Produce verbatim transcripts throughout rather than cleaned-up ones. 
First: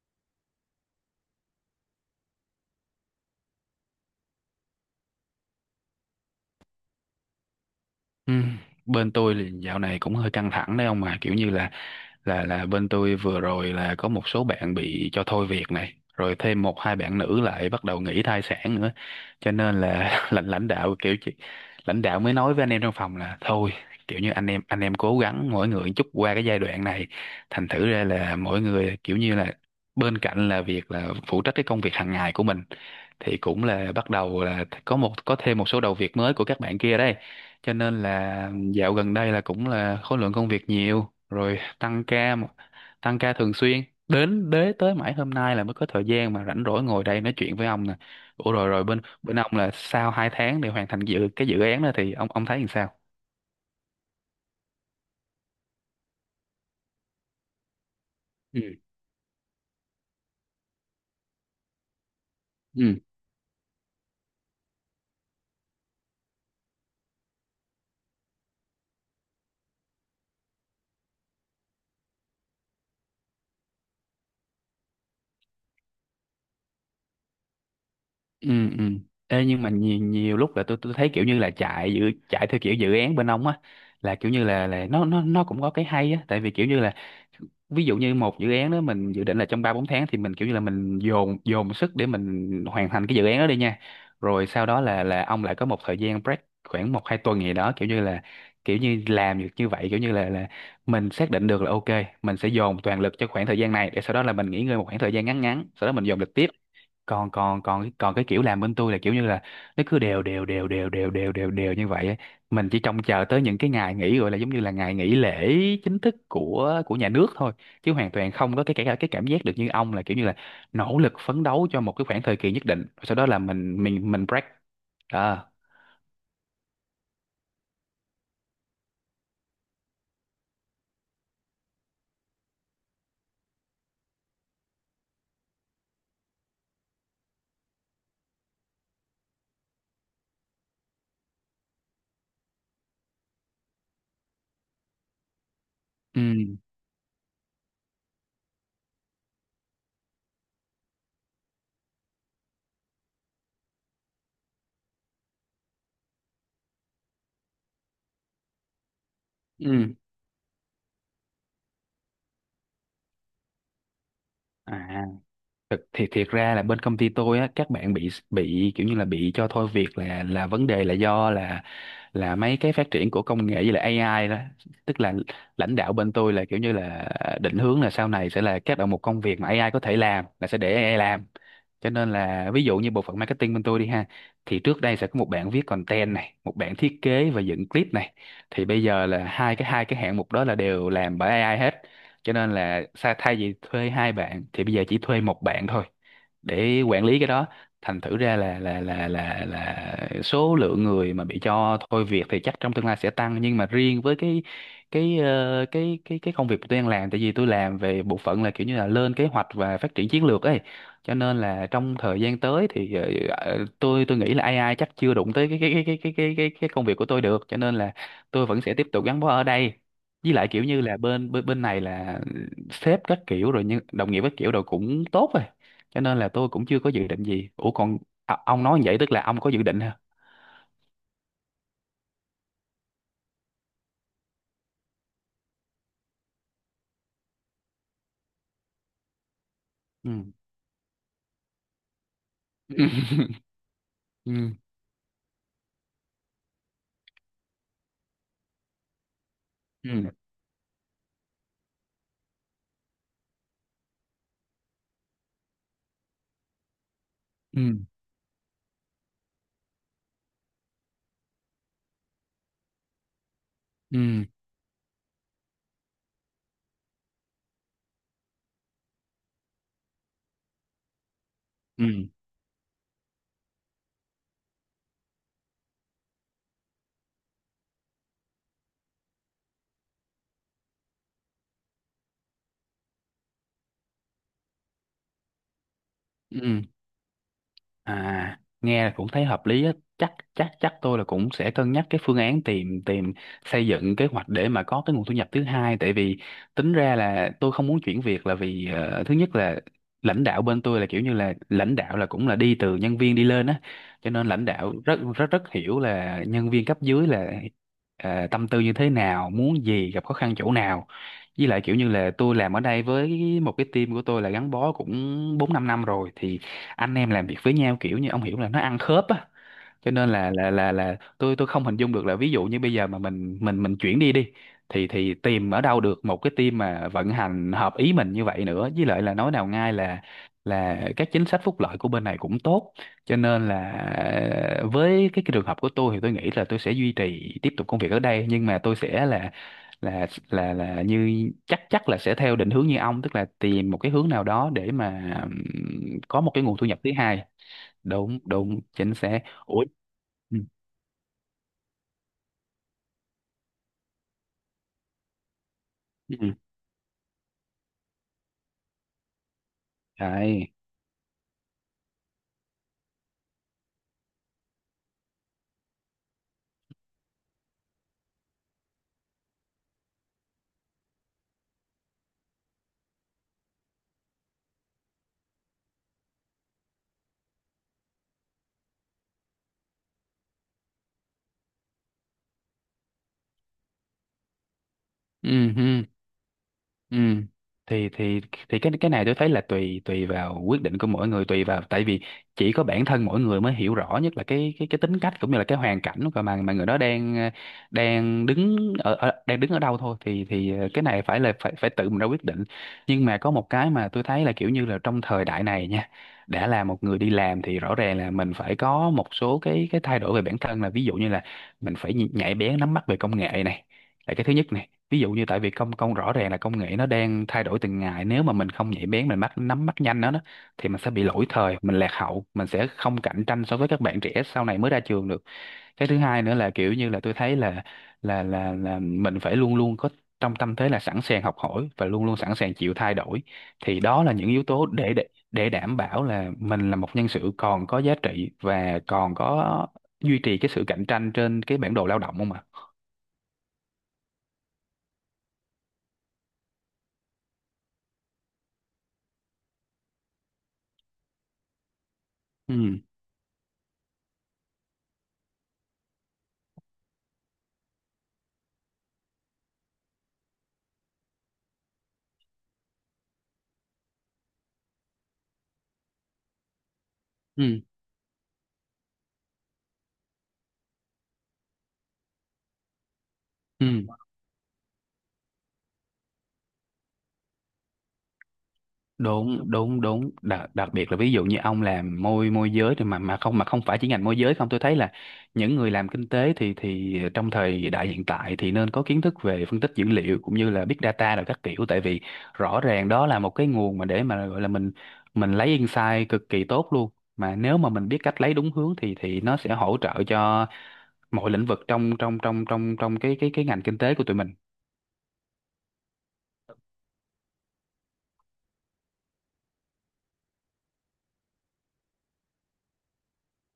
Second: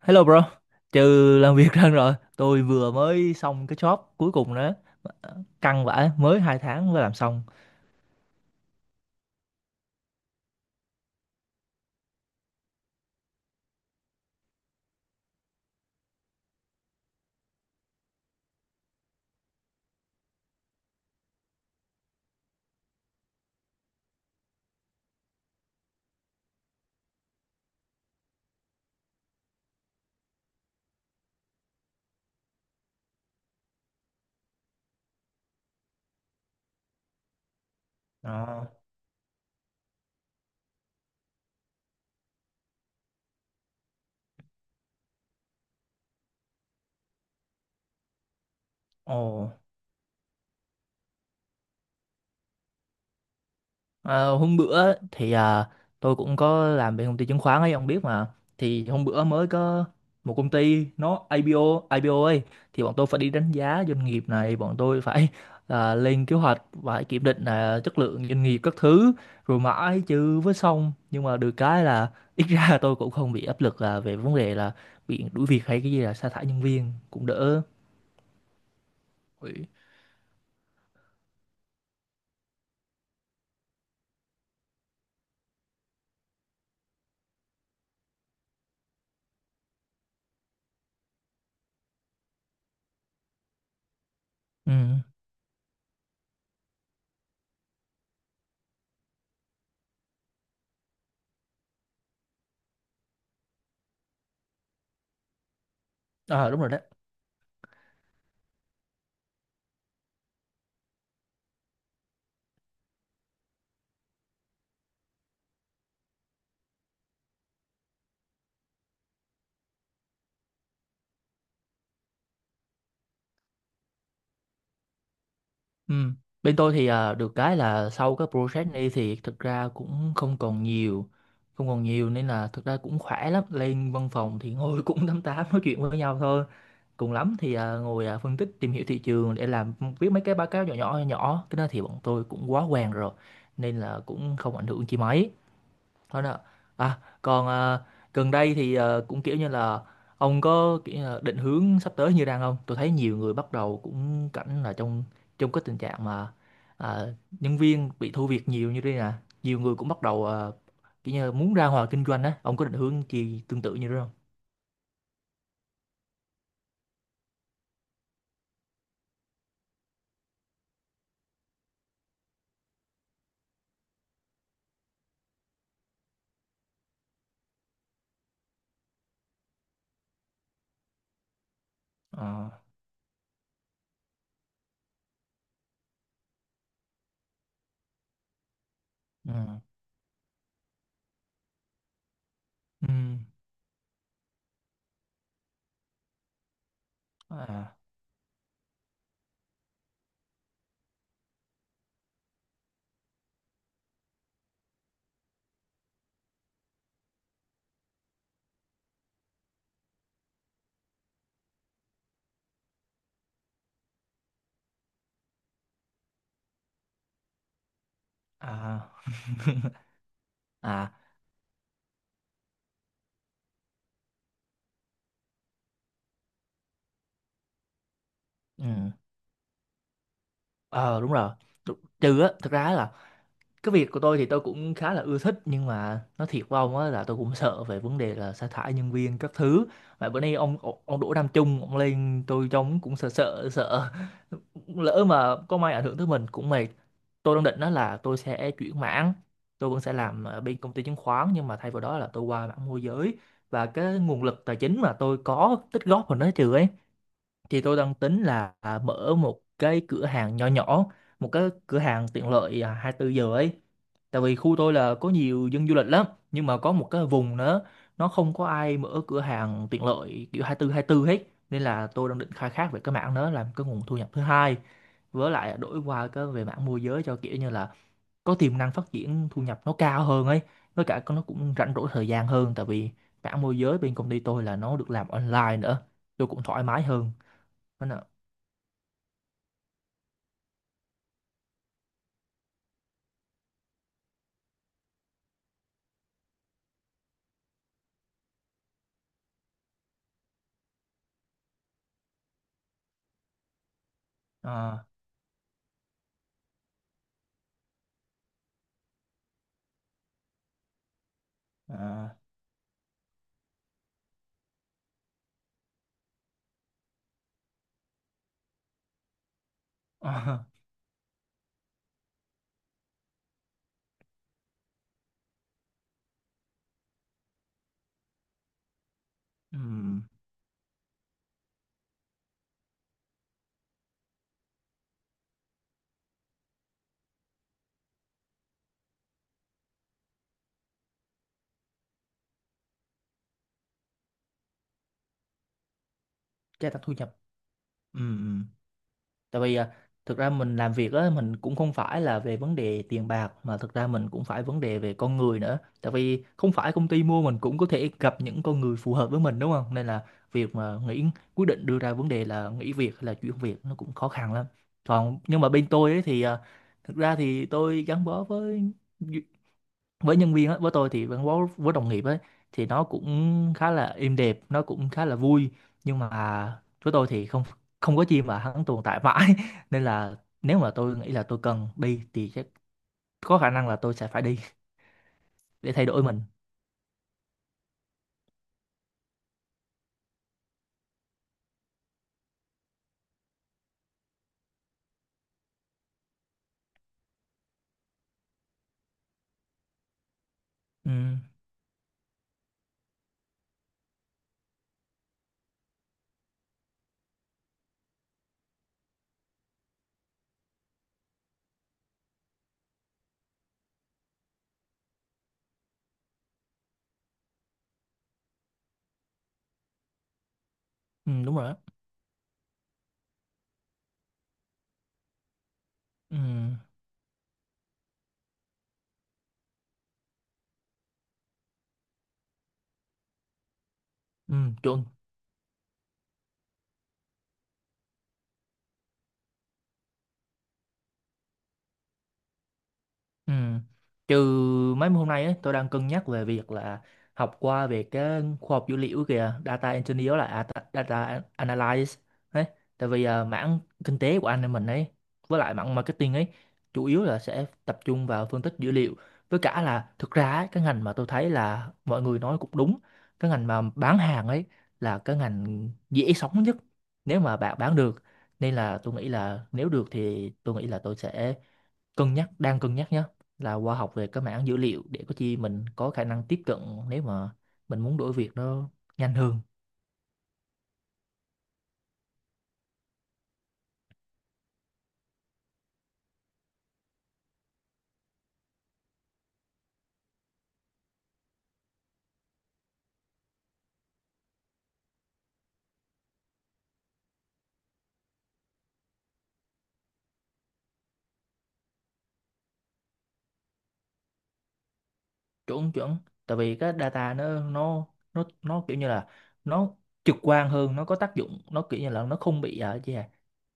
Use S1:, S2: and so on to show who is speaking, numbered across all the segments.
S1: Hello bro, trừ làm việc ra rồi, tôi vừa mới xong cái job cuối cùng đó, căng vãi, mới hai tháng mới làm xong.
S2: Ừ. Bên tôi thì dạo này cũng hơi căng thẳng đấy ông, mà kiểu như là là là bên tôi vừa rồi là có một số bạn bị cho thôi việc này, rồi thêm một hai bạn nữ lại bắt đầu nghỉ thai sản nữa, cho nên là lãnh lãnh đạo kiểu chị lãnh đạo mới nói với anh em trong phòng là thôi, kiểu như anh em anh em cố gắng mỗi người chút qua cái giai đoạn này. Thành thử ra là mỗi người kiểu như là bên cạnh là việc là phụ trách cái công việc hàng ngày của mình, thì cũng là bắt đầu là có một có thêm một số đầu việc mới của các bạn kia đây, cho nên là
S1: Đó.
S2: dạo gần đây là cũng là khối lượng công việc nhiều, rồi tăng ca mà- tăng ca thường xuyên đến đế tới mãi hôm nay là mới có thời gian mà rảnh rỗi ngồi đây nói chuyện với ông nè. Ủa, rồi rồi bên bên
S1: Ồ,
S2: ông là sau hai tháng để hoàn thành dự cái dự án đó thì ông ông thấy làm sao?
S1: Ờ, hôm bữa thì à, tôi cũng có làm bên công ty chứng khoán ấy, ông biết mà.
S2: Ừ.
S1: Thì hôm bữa mới có một công ty nó ai pi âu, i pi ô ấy, thì
S2: ừ
S1: bọn tôi phải đi đánh giá doanh nghiệp này. Bọn tôi phải à, lên kế hoạch, phải kiểm định là chất lượng doanh nghiệp các thứ, rồi mãi chứ với xong. Nhưng mà được cái là ít ra tôi cũng không bị áp lực là về vấn đề là bị đuổi việc hay cái gì, là sa thải nhân viên cũng đỡ.
S2: ừ ừ Ê,
S1: Ừ.
S2: nhưng mà nhiều, nhiều lúc là tôi tôi thấy kiểu như là chạy dự chạy theo kiểu dự án bên ông á, là kiểu như là là nó nó nó cũng có cái hay á, tại vì kiểu như là ví dụ như một dự án đó mình dự định là trong ba bốn tháng, thì mình kiểu như là mình dồn dồn sức để mình hoàn thành cái dự án đó đi nha, rồi sau
S1: Ừ.
S2: đó là là ông lại có một thời gian break khoảng một hai tuần gì đó, kiểu như là kiểu như làm được như vậy kiểu như là là mình xác định được là ok, mình sẽ dồn toàn lực cho khoảng thời gian này để sau đó là mình nghỉ ngơi một khoảng thời gian ngắn ngắn, sau đó mình dồn lực
S1: À,
S2: tiếp.
S1: đúng rồi đấy.
S2: Còn còn còn còn cái kiểu làm bên tôi là kiểu như là nó cứ đều đều đều đều đều đều đều đều như vậy ấy. Mình chỉ trông chờ tới những cái ngày nghỉ gọi là giống như là ngày nghỉ lễ chính thức của của nhà nước thôi, chứ hoàn toàn không có cái cái cái cảm giác được như ông là kiểu như là nỗ lực phấn đấu cho một cái khoảng thời kỳ nhất định, sau đó là mình mình mình break. Đó.
S1: Ừ. Bên tôi thì à, được cái là sau cái project này thì thực ra cũng không còn nhiều, không còn nhiều nên là thực ra cũng khỏe lắm. Lên văn phòng thì ngồi cũng tám tám nói chuyện với nhau thôi. Cùng lắm thì à, ngồi à, phân tích tìm hiểu thị trường để làm, viết mấy cái báo cáo nhỏ nhỏ nhỏ nhỏ. Cái đó thì bọn tôi cũng quá quen rồi nên là cũng không ảnh hưởng chi mấy.
S2: ừ.
S1: Thôi nè. À, còn à, gần đây thì à, cũng kiểu như là ông có kiểu như là định hướng sắp tới như đang không? Tôi thấy nhiều người bắt đầu cũng cảnh là trong trong cái tình trạng mà à, nhân viên bị thu việc nhiều như thế nè. Nhiều người cũng
S2: Ừ.
S1: bắt đầu à, kiểu như là muốn ra ngoài kinh doanh á. Ông có định hướng gì tương tự như thế không?
S2: À, thực thì thiệt ra là bên công ty tôi á, các bạn bị bị kiểu như là bị cho thôi việc là là vấn đề là do là là mấy cái phát triển của công nghệ với lại a i đó, tức là lãnh đạo bên tôi là kiểu như là định hướng là sau này sẽ là các đầu mục công việc mà a i có thể làm là sẽ để a i làm. Cho nên
S1: Ờ.
S2: là ví dụ như bộ phận marketing bên tôi đi ha, thì trước đây sẽ có một bạn viết content này, một bạn thiết kế và dựng clip này, thì bây giờ là
S1: Ừ.
S2: hai cái hai cái hạng mục đó là đều làm bởi ây ai hết, cho nên là
S1: Ừ.
S2: sa- thay vì thuê hai bạn thì bây giờ chỉ thuê một bạn thôi để quản lý cái đó.
S1: À.
S2: Thành thử ra là là là là là số lượng người mà bị cho thôi việc thì chắc trong tương lai sẽ tăng, nhưng mà riêng với cái cái ờ, cái cái cái công việc tôi đang làm, tại vì tôi làm về bộ phận là kiểu như là lên kế hoạch và phát triển chiến lược ấy, cho nên là trong thời gian tới thì ờ, ờ, tôi tôi nghĩ là a i chắc chưa đụng tới cái cái cái cái cái cái cái cái công việc của tôi được, cho nên là tôi vẫn sẽ tiếp
S1: À.
S2: tục gắn bó ở đây, với lại kiểu như
S1: À.
S2: là bên bên bên này là sếp các kiểu rồi, nhưng đồng nghiệp các kiểu rồi cũng tốt rồi, cho nên là tôi cũng chưa có dự định gì. Ủa còn, à, ông nói như
S1: Ừ.
S2: vậy tức là ông có dự định hả?
S1: Ờ, đúng rồi. Tr- Trừ á, thực ra là cái việc của tôi thì tôi cũng khá là ưa thích, nhưng mà nói thiệt với ông á là tôi cũng sợ về vấn đề là sa thải nhân viên các thứ. Mà bữa nay ông ông ông Đỗ Nam Trung ông lên, tôi trông
S2: Ừ
S1: cũng sợ sợ sợ
S2: ừ
S1: Lỡ mà có may ảnh hưởng tới mình cũng mệt. Tôi đang định đó là tôi sẽ chuyển mảng. Tôi vẫn sẽ
S2: ừ
S1: làm ở bên công ty chứng khoán nhưng mà thay vào đó là tôi qua mảng môi giới, và cái nguồn lực tài chính mà tôi có tích góp vào nó trừ ấy,
S2: ừ
S1: thì tôi đang tính là à, mở một cái cửa hàng nhỏ nhỏ, một cái cửa hàng tiện lợi à, hai mươi tư giờ ấy. Tại
S2: ừ
S1: vì khu tôi là có nhiều dân du lịch lắm, nhưng mà có một cái vùng nữa nó không có ai mở cửa hàng tiện lợi kiểu 24 24 hết, nên là
S2: ừ,
S1: tôi đang định khai thác về cái mảng đó làm cái nguồn thu nhập thứ hai. Với lại đổi qua cái về mảng môi giới cho kiểu như là có tiềm năng phát triển thu nhập nó cao hơn ấy, với cả nó cũng rảnh rỗi thời gian hơn, tại vì mảng môi giới bên công ty tôi là nó được làm online nữa, tôi cũng
S2: ừ.
S1: thoải mái hơn.
S2: À, nghe là cũng thấy hợp lý á. Chắc chắc chắc tôi là cũng sẽ cân nhắc cái phương án tìm tìm xây dựng kế hoạch để mà có cái nguồn thu nhập thứ hai, tại vì tính ra là tôi không muốn chuyển việc là vì ờ, thứ nhất là lãnh đạo bên tôi là kiểu như là lãnh đạo là cũng là đi từ nhân viên đi lên á, cho nên lãnh đạo
S1: Ờ,
S2: rất rất rất hiểu là nhân viên cấp dưới là ờ, tâm tư như thế nào, muốn gì, gặp khó khăn chỗ nào. Với lại kiểu như
S1: ờ,
S2: là tôi làm ở đây với một cái team của tôi là gắn bó cũng bốn năm năm rồi, thì anh em làm việc với nhau kiểu như ông hiểu là nó ăn khớp á, cho nên là
S1: ờ,
S2: là là là tôi tôi không hình dung được là ví dụ như bây giờ mà mình mình mình chuyển đi đi thì thì tìm ở đâu được một cái team mà vận hành hợp ý mình như vậy nữa. Với lại là nói nào ngay là
S1: ừm,
S2: là các chính sách phúc lợi của bên này cũng tốt, cho nên là ờ, với cái, cái trường hợp của tôi thì tôi nghĩ là tôi sẽ duy trì tiếp tục công việc ở đây, nhưng mà tôi sẽ là là là là như chắc chắc là sẽ theo định hướng như ông, tức là tìm một cái hướng nào đó để mà ừm, có một cái nguồn thu
S1: gia
S2: nhập
S1: tăng
S2: thứ
S1: thu nhập.
S2: hai.
S1: Ừm,
S2: Đúng
S1: ừm.
S2: đúng, chính xác.
S1: Tại vì
S2: Ủa.
S1: à, thực ra
S2: Ừ.
S1: mình làm việc á mình cũng không phải là về vấn đề tiền bạc, mà thực ra mình cũng phải vấn đề về con người nữa, tại
S2: ừ.
S1: vì không phải công ty mua mình cũng có thể gặp những con người phù hợp với mình đúng không, nên là
S2: Đấy.
S1: việc mà nghĩ, quyết định đưa ra vấn đề là nghỉ việc hay là chuyển việc nó cũng khó khăn lắm. Còn nhưng mà bên tôi ấy thì à, thực ra thì tôi gắn bó với với nhân viên á, với tôi thì gắn bó với đồng nghiệp ấy thì nó cũng khá là êm đẹp, nó cũng khá là vui. Nhưng mà với tôi thì không, không có chi mà hắn tồn tại mãi nên là nếu mà tôi nghĩ là tôi cần đi thì chắc có khả năng là tôi sẽ phải đi,
S2: Ừ.
S1: để
S2: ừ.
S1: thay đổi mình.
S2: Ừ. Thì thì thì cái cái này tôi thấy là tùy tùy vào quyết định của mỗi người, tùy vào, tại vì chỉ có bản thân mỗi người mới hiểu rõ nhất là cái cái cái tính cách cũng như là cái hoàn cảnh của mà mà người đó đang ờ, đang đứng ở, ở, đang đứng ở đâu thôi, thì thì ờ, cái
S1: Ừ,
S2: này phải là phải phải tự mình ra quyết định. Nhưng mà có một cái mà tôi thấy là kiểu như là trong thời đại này nha, đã là một người đi làm thì rõ ràng là mình phải có một số cái cái thay đổi về bản thân, là ví dụ như là mình phải nhạy bén nắm bắt về công nghệ này, là cái thứ nhất này. Ví dụ như tại vì công công rõ ràng là công nghệ nó đang thay đổi từng ngày, nếu mà mình không nhạy bén, mình bắt nắm bắt nhanh nó đó, thì mình sẽ bị
S1: ừ,
S2: lỗi
S1: đúng rồi đó.
S2: thời, mình lạc hậu, mình sẽ không cạnh tranh so với các bạn trẻ sau này mới ra trường được. Cái thứ
S1: Ừ,
S2: hai nữa là kiểu như là tôi thấy là là là là mình phải luôn luôn có trong tâm thế là sẵn sàng học hỏi và luôn luôn sẵn sàng chịu thay đổi, thì đó là những
S1: ừ,
S2: yếu tố
S1: chuẩn.
S2: để để để đảm bảo là mình là một nhân sự còn có giá trị và còn có duy trì cái sự cạnh tranh trên cái bản đồ lao động, không ạ?
S1: Ừ. Trừ mấy hôm nay ấy, tôi đang cân nhắc về việc là học qua về cái khoa học dữ liệu kìa, data engineer, là à, ta- data analyst đấy.
S2: ừ
S1: Tại vì à, mảng kinh tế của anh em mình ấy, với lại mảng marketing ấy, chủ yếu là sẽ tập trung vào phân tích dữ liệu. Với cả là thực ra ấy, cái ngành mà tôi thấy là mọi người nói cũng đúng, cái ngành mà bán hàng ấy là cái ngành dễ sống nhất, nếu mà bạn
S2: ừ
S1: bán được. Nên là tôi nghĩ là nếu được thì tôi nghĩ là tôi sẽ cân nhắc, đang cân nhắc nhé, là qua
S2: ừ
S1: học về cái mảng dữ liệu để có chi mình có khả năng tiếp cận nếu mà mình muốn đổi việc nó nhanh hơn.
S2: Đúng đúng đúng, đặc, đặc biệt là ví dụ như ông làm môi môi giới thì mà mà không, mà không phải chỉ ngành môi giới không, tôi thấy là những người làm kinh tế thì thì trong thời đại hiện tại thì nên có kiến thức về phân tích dữ liệu cũng như là big data rồi các kiểu, tại vì rõ ràng đó là một cái nguồn mà để mà gọi là mình mình lấy insight cực kỳ tốt luôn. Mà nếu mà mình biết cách lấy đúng hướng thì thì nó sẽ hỗ trợ cho mọi lĩnh vực trong trong trong trong trong cái cái cái ngành kinh tế của tụi mình.
S1: Chuẩn chuẩn, tại vì cái data nó nó nó nó kiểu như là nó trực quan hơn, nó có tác dụng, nó kiểu như là nó không bị à, gì à,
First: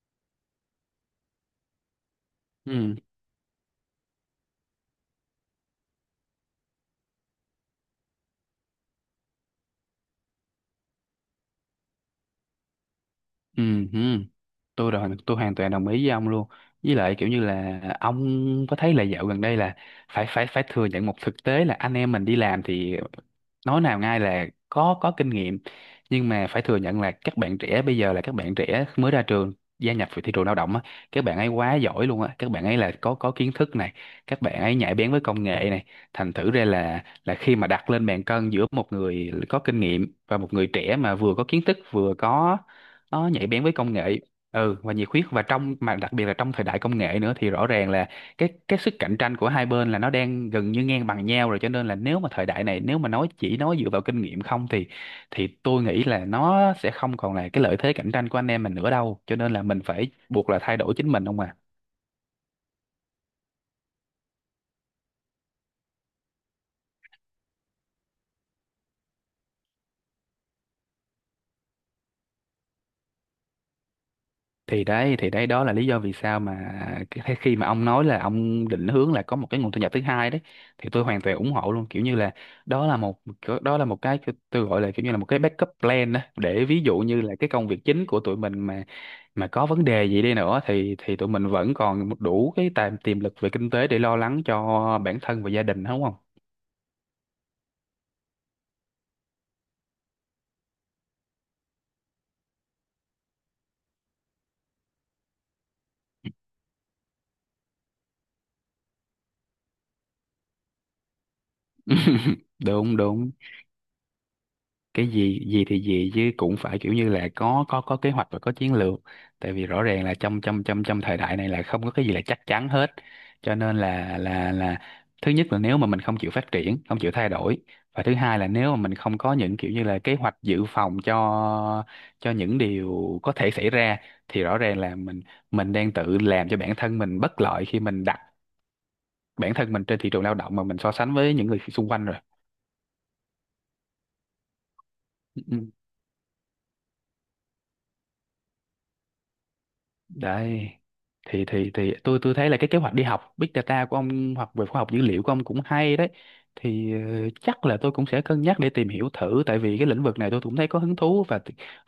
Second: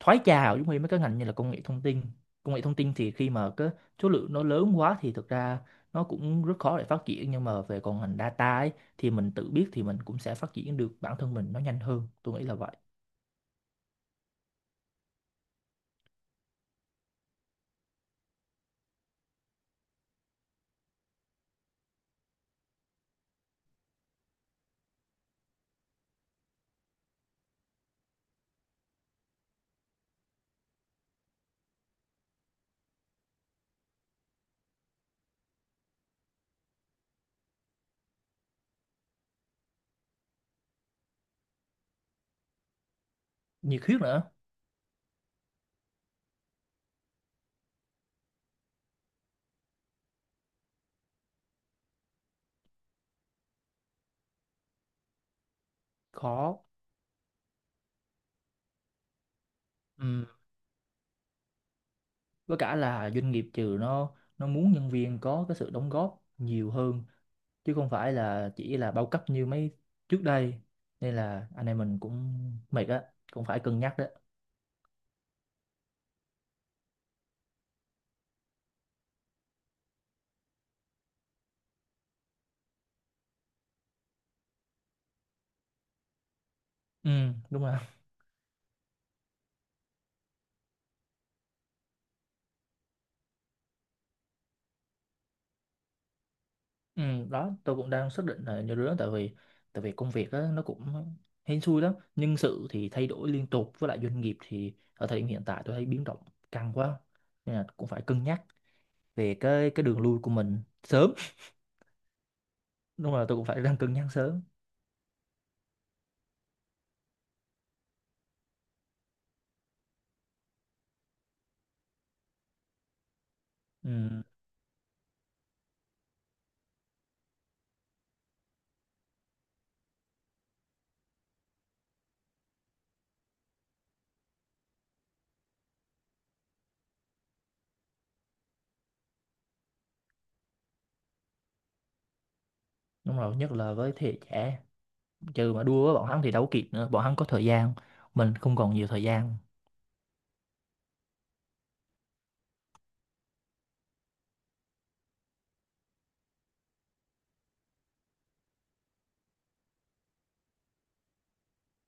S1: thoái trào giống như mấy cái ngành như là công nghệ thông tin. Công nghệ thông tin
S2: ừ
S1: thì khi mà cái số lượng nó lớn quá thì thực ra nó cũng rất khó để phát triển, nhưng mà về còn ngành data ấy, thì mình tự biết thì mình cũng sẽ phát triển được bản thân mình nó nhanh hơn, tôi nghĩ là vậy.
S2: ừ ừ tôi rồi tôi hoàn toàn đồng ý với ông luôn. Với lại kiểu như là ông có thấy là dạo gần đây là phải phải phải thừa nhận một thực tế là anh em mình đi làm thì nói nào ngay là có có kinh nghiệm, nhưng mà phải thừa nhận là các bạn trẻ bây giờ là các bạn trẻ mới ra trường gia nhập vào thị trường lao động á, các bạn ấy quá giỏi luôn á, các bạn ấy là có có kiến thức này, các bạn ấy nhạy bén với công nghệ này, thành thử ra là là khi mà đặt lên bàn cân giữa một người có kinh nghiệm và một người trẻ mà vừa có kiến thức vừa có nó nhạy bén với
S1: Nhiệt
S2: công
S1: huyết
S2: nghệ.
S1: nữa.
S2: Ừ, và nhiệt huyết, và trong mà đặc biệt là trong thời đại công nghệ nữa thì rõ ràng là cái cái sức cạnh tranh của hai bên là nó đang gần như ngang bằng nhau rồi, cho nên là nếu mà thời đại này nếu mà nói chỉ nói dựa vào kinh nghiệm không thì thì tôi nghĩ là
S1: Khó.
S2: nó sẽ không còn là cái lợi thế cạnh tranh của anh em mình nữa đâu, cho nên là mình phải
S1: Ừm,
S2: buộc là thay đổi chính mình không à.
S1: với cả là doanh nghiệp trừ nó nó muốn nhân viên có cái sự đóng góp nhiều hơn chứ không phải là chỉ là bao cấp như mấy trước đây, nên là anh em mình cũng mệt á, cũng phải cân nhắc đó.
S2: Thì đấy thì đấy đó là lý do vì sao mà cái thế khi mà ông nói là ông định hướng là có một cái nguồn thu nhập thứ hai đấy thì tôi hoàn toàn ủng hộ luôn, kiểu như là đó là một, đó là một cái tôi gọi là kiểu như là một cái backup plan đó, để ví dụ
S1: Ừ,
S2: như là cái
S1: đúng
S2: công
S1: rồi.
S2: việc chính của tụi mình mà mà có vấn đề gì đi nữa thì thì tụi mình vẫn còn một đủ cái tài tiềm lực về kinh tế để lo lắng cho bản thân và gia đình, đúng không?
S1: Ừ, đó, tôi cũng đang xác định là như đứa. Tại vì, tại vì công việc á nó cũng hên xui lắm, nhân sự thì thay đổi liên tục, với lại doanh nghiệp thì ở thời điểm hiện tại tôi thấy biến động căng quá, nên là cũng phải cân nhắc về cái cái đường lui của mình sớm.
S2: Đúng,
S1: Đúng rồi,
S2: đúng.
S1: tôi cũng phải đang cân nhắc sớm.
S2: Cái gì gì thì gì chứ cũng phải kiểu như là có có có kế hoạch và có chiến lược. Tại vì rõ ràng là trong trong trong trong thời đại này là không có cái gì là chắc chắn hết, cho nên là
S1: Ừ,
S2: là là thứ nhất là nếu mà mình không chịu phát triển không chịu thay đổi, và thứ hai là nếu mà mình không có những kiểu như là kế hoạch dự phòng cho cho những điều có thể xảy ra, thì rõ ràng là mình mình đang tự làm cho bản thân mình bất lợi khi mình đặt bản thân mình trên thị trường lao động mà mình so sánh với những người xung quanh rồi.
S1: đúng rồi, nhất là với thế hệ trẻ.
S2: Ừ,
S1: Trừ
S2: ừ.
S1: mà đua với bọn hắn thì đâu có kịp nữa, bọn hắn có thời gian, mình không còn nhiều thời gian.
S2: Đấy. Thì thì thì tôi tôi thấy là cái kế hoạch đi học Big Data của ông hoặc về khoa học dữ liệu của ông cũng hay đấy. Thì ờ, chắc là tôi cũng sẽ cân nhắc để tìm hiểu thử, tại vì cái lĩnh vực này tôi cũng thấy có hứng thú, và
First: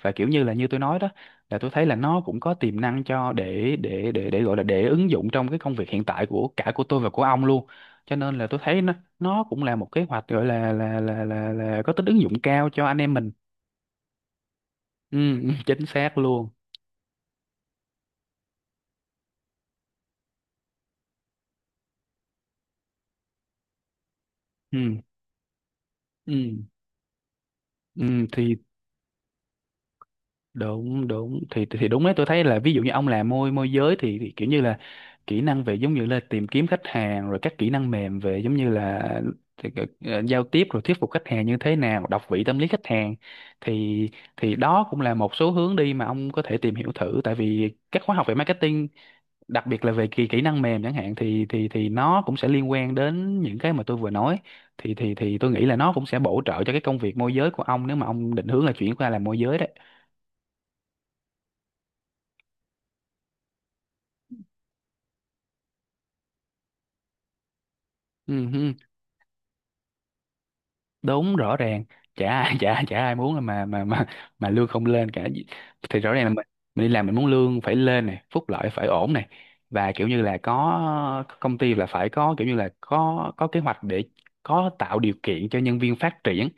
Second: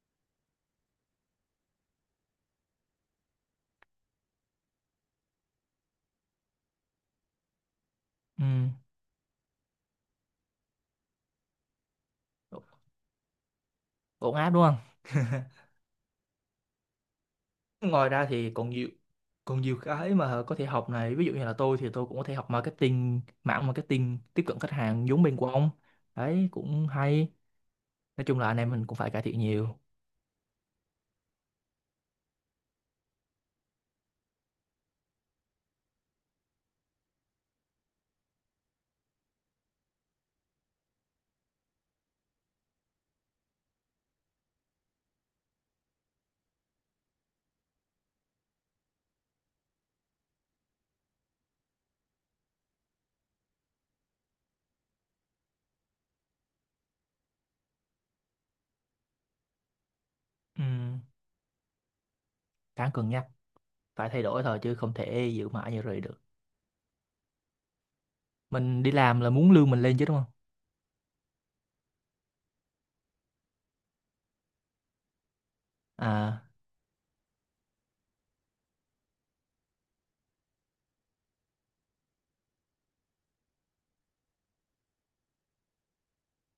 S2: và kiểu như là như tôi nói đó, là tôi thấy là nó cũng có tiềm năng cho để để để để gọi là để ứng dụng trong cái công việc hiện tại của cả của tôi và của ông luôn. Cho nên
S1: Ừ.
S2: là tôi thấy nó nó cũng là một kế hoạch gọi là là là là, là có tính ứng dụng cao cho anh em mình.
S1: Ổn áp đúng không?
S2: Ừ, chính xác luôn.
S1: Ngoài ra thì còn nhiều, còn nhiều cái mà có thể học này, ví dụ như là tôi thì tôi cũng có thể học marketing, mảng marketing tiếp cận khách
S2: Ừ.
S1: hàng giống bên của ông. Đấy
S2: Ừ.
S1: cũng hay. Nói
S2: Ừ,
S1: chung là
S2: thì
S1: anh em mình cũng phải cải thiện nhiều.
S2: đúng đúng thì thì đúng đấy, tôi thấy là ví dụ như ông làm môi môi giới thì, thì kiểu như là kỹ năng về giống như là tìm kiếm khách hàng rồi các kỹ năng mềm về giống như là thì cái- ờ, giao tiếp rồi thuyết phục khách hàng như thế nào, đọc vị tâm lý khách hàng, thì thì đó cũng là một số hướng đi mà ông có thể tìm hiểu thử, tại vì các khóa học về marketing đặc biệt là về kỹ kỹ năng mềm chẳng hạn thì thì thì nó cũng sẽ liên quan đến những cái mà tôi vừa nói, thì thì thì tôi nghĩ là nó cũng sẽ bổ trợ cho cái công việc môi giới của ông nếu mà ông định hướng là chuyển qua làm môi giới đấy.
S1: Ừ. Đáng cân nhắc. Phải thay đổi thôi chứ không thể giữ mãi như vậy được.
S2: Ừ.
S1: Mình đi làm là muốn lương mình lên chứ, đúng không?
S2: Đúng, rõ ràng. Chả ai chả chả ai muốn mà mà mà mà lương không lên cả, thì rõ ràng là
S1: À,
S2: mình, mình đi làm mình muốn lương phải lên này, phúc lợi phải ổn này, và kiểu như là có công ty là phải có kiểu như là có có kế hoạch để có tạo điều kiện cho nhân viên phát triển.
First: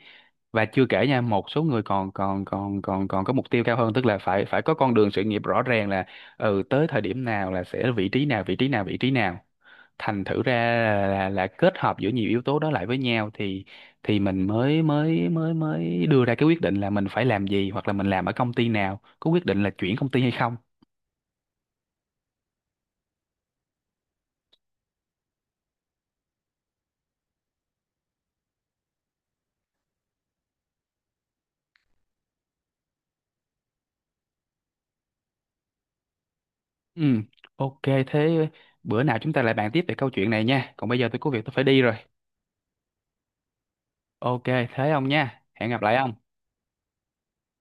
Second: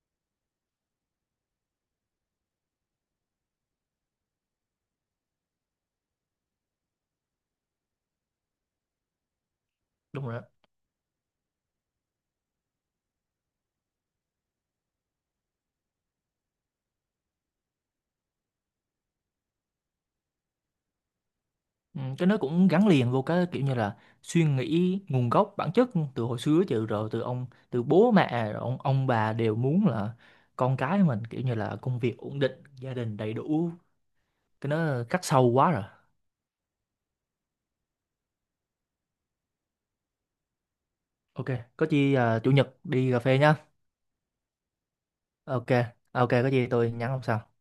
S2: Và chưa kể nha, một số người còn còn còn còn còn có mục tiêu cao hơn, tức là phải phải có con đường sự nghiệp rõ ràng, là ừ tới thời điểm nào là sẽ vị trí nào, vị trí nào, vị trí nào. Thành
S1: đúng rồi.
S2: thử ra là, là, là kết hợp giữa nhiều yếu tố đó lại với nhau thì thì mình mới mới mới mới đưa ra cái quyết định là mình phải làm gì, hoặc là mình làm ở công ty nào, có quyết định là chuyển công ty hay không.
S1: Ừ, cái nó cũng gắn liền vô cái kiểu như là suy nghĩ nguồn gốc bản chất từ hồi xưa chứ, rồi từ ông, từ bố mẹ rồi ông ông bà đều muốn là con cái mình kiểu như là công việc ổn định, gia đình đầy đủ, cái nó khắc sâu quá rồi.
S2: Ừ, ok. Thế bữa nào chúng ta lại bàn tiếp về câu chuyện này nha, còn bây giờ tôi có việc
S1: Ok.
S2: tôi phải đi
S1: Có
S2: rồi.
S1: chi à, chủ nhật đi cà phê nhá.
S2: Ok, thế ông nha,
S1: Ok.
S2: hẹn gặp lại ông.
S1: Ok, có gì tôi nhắn ông sau.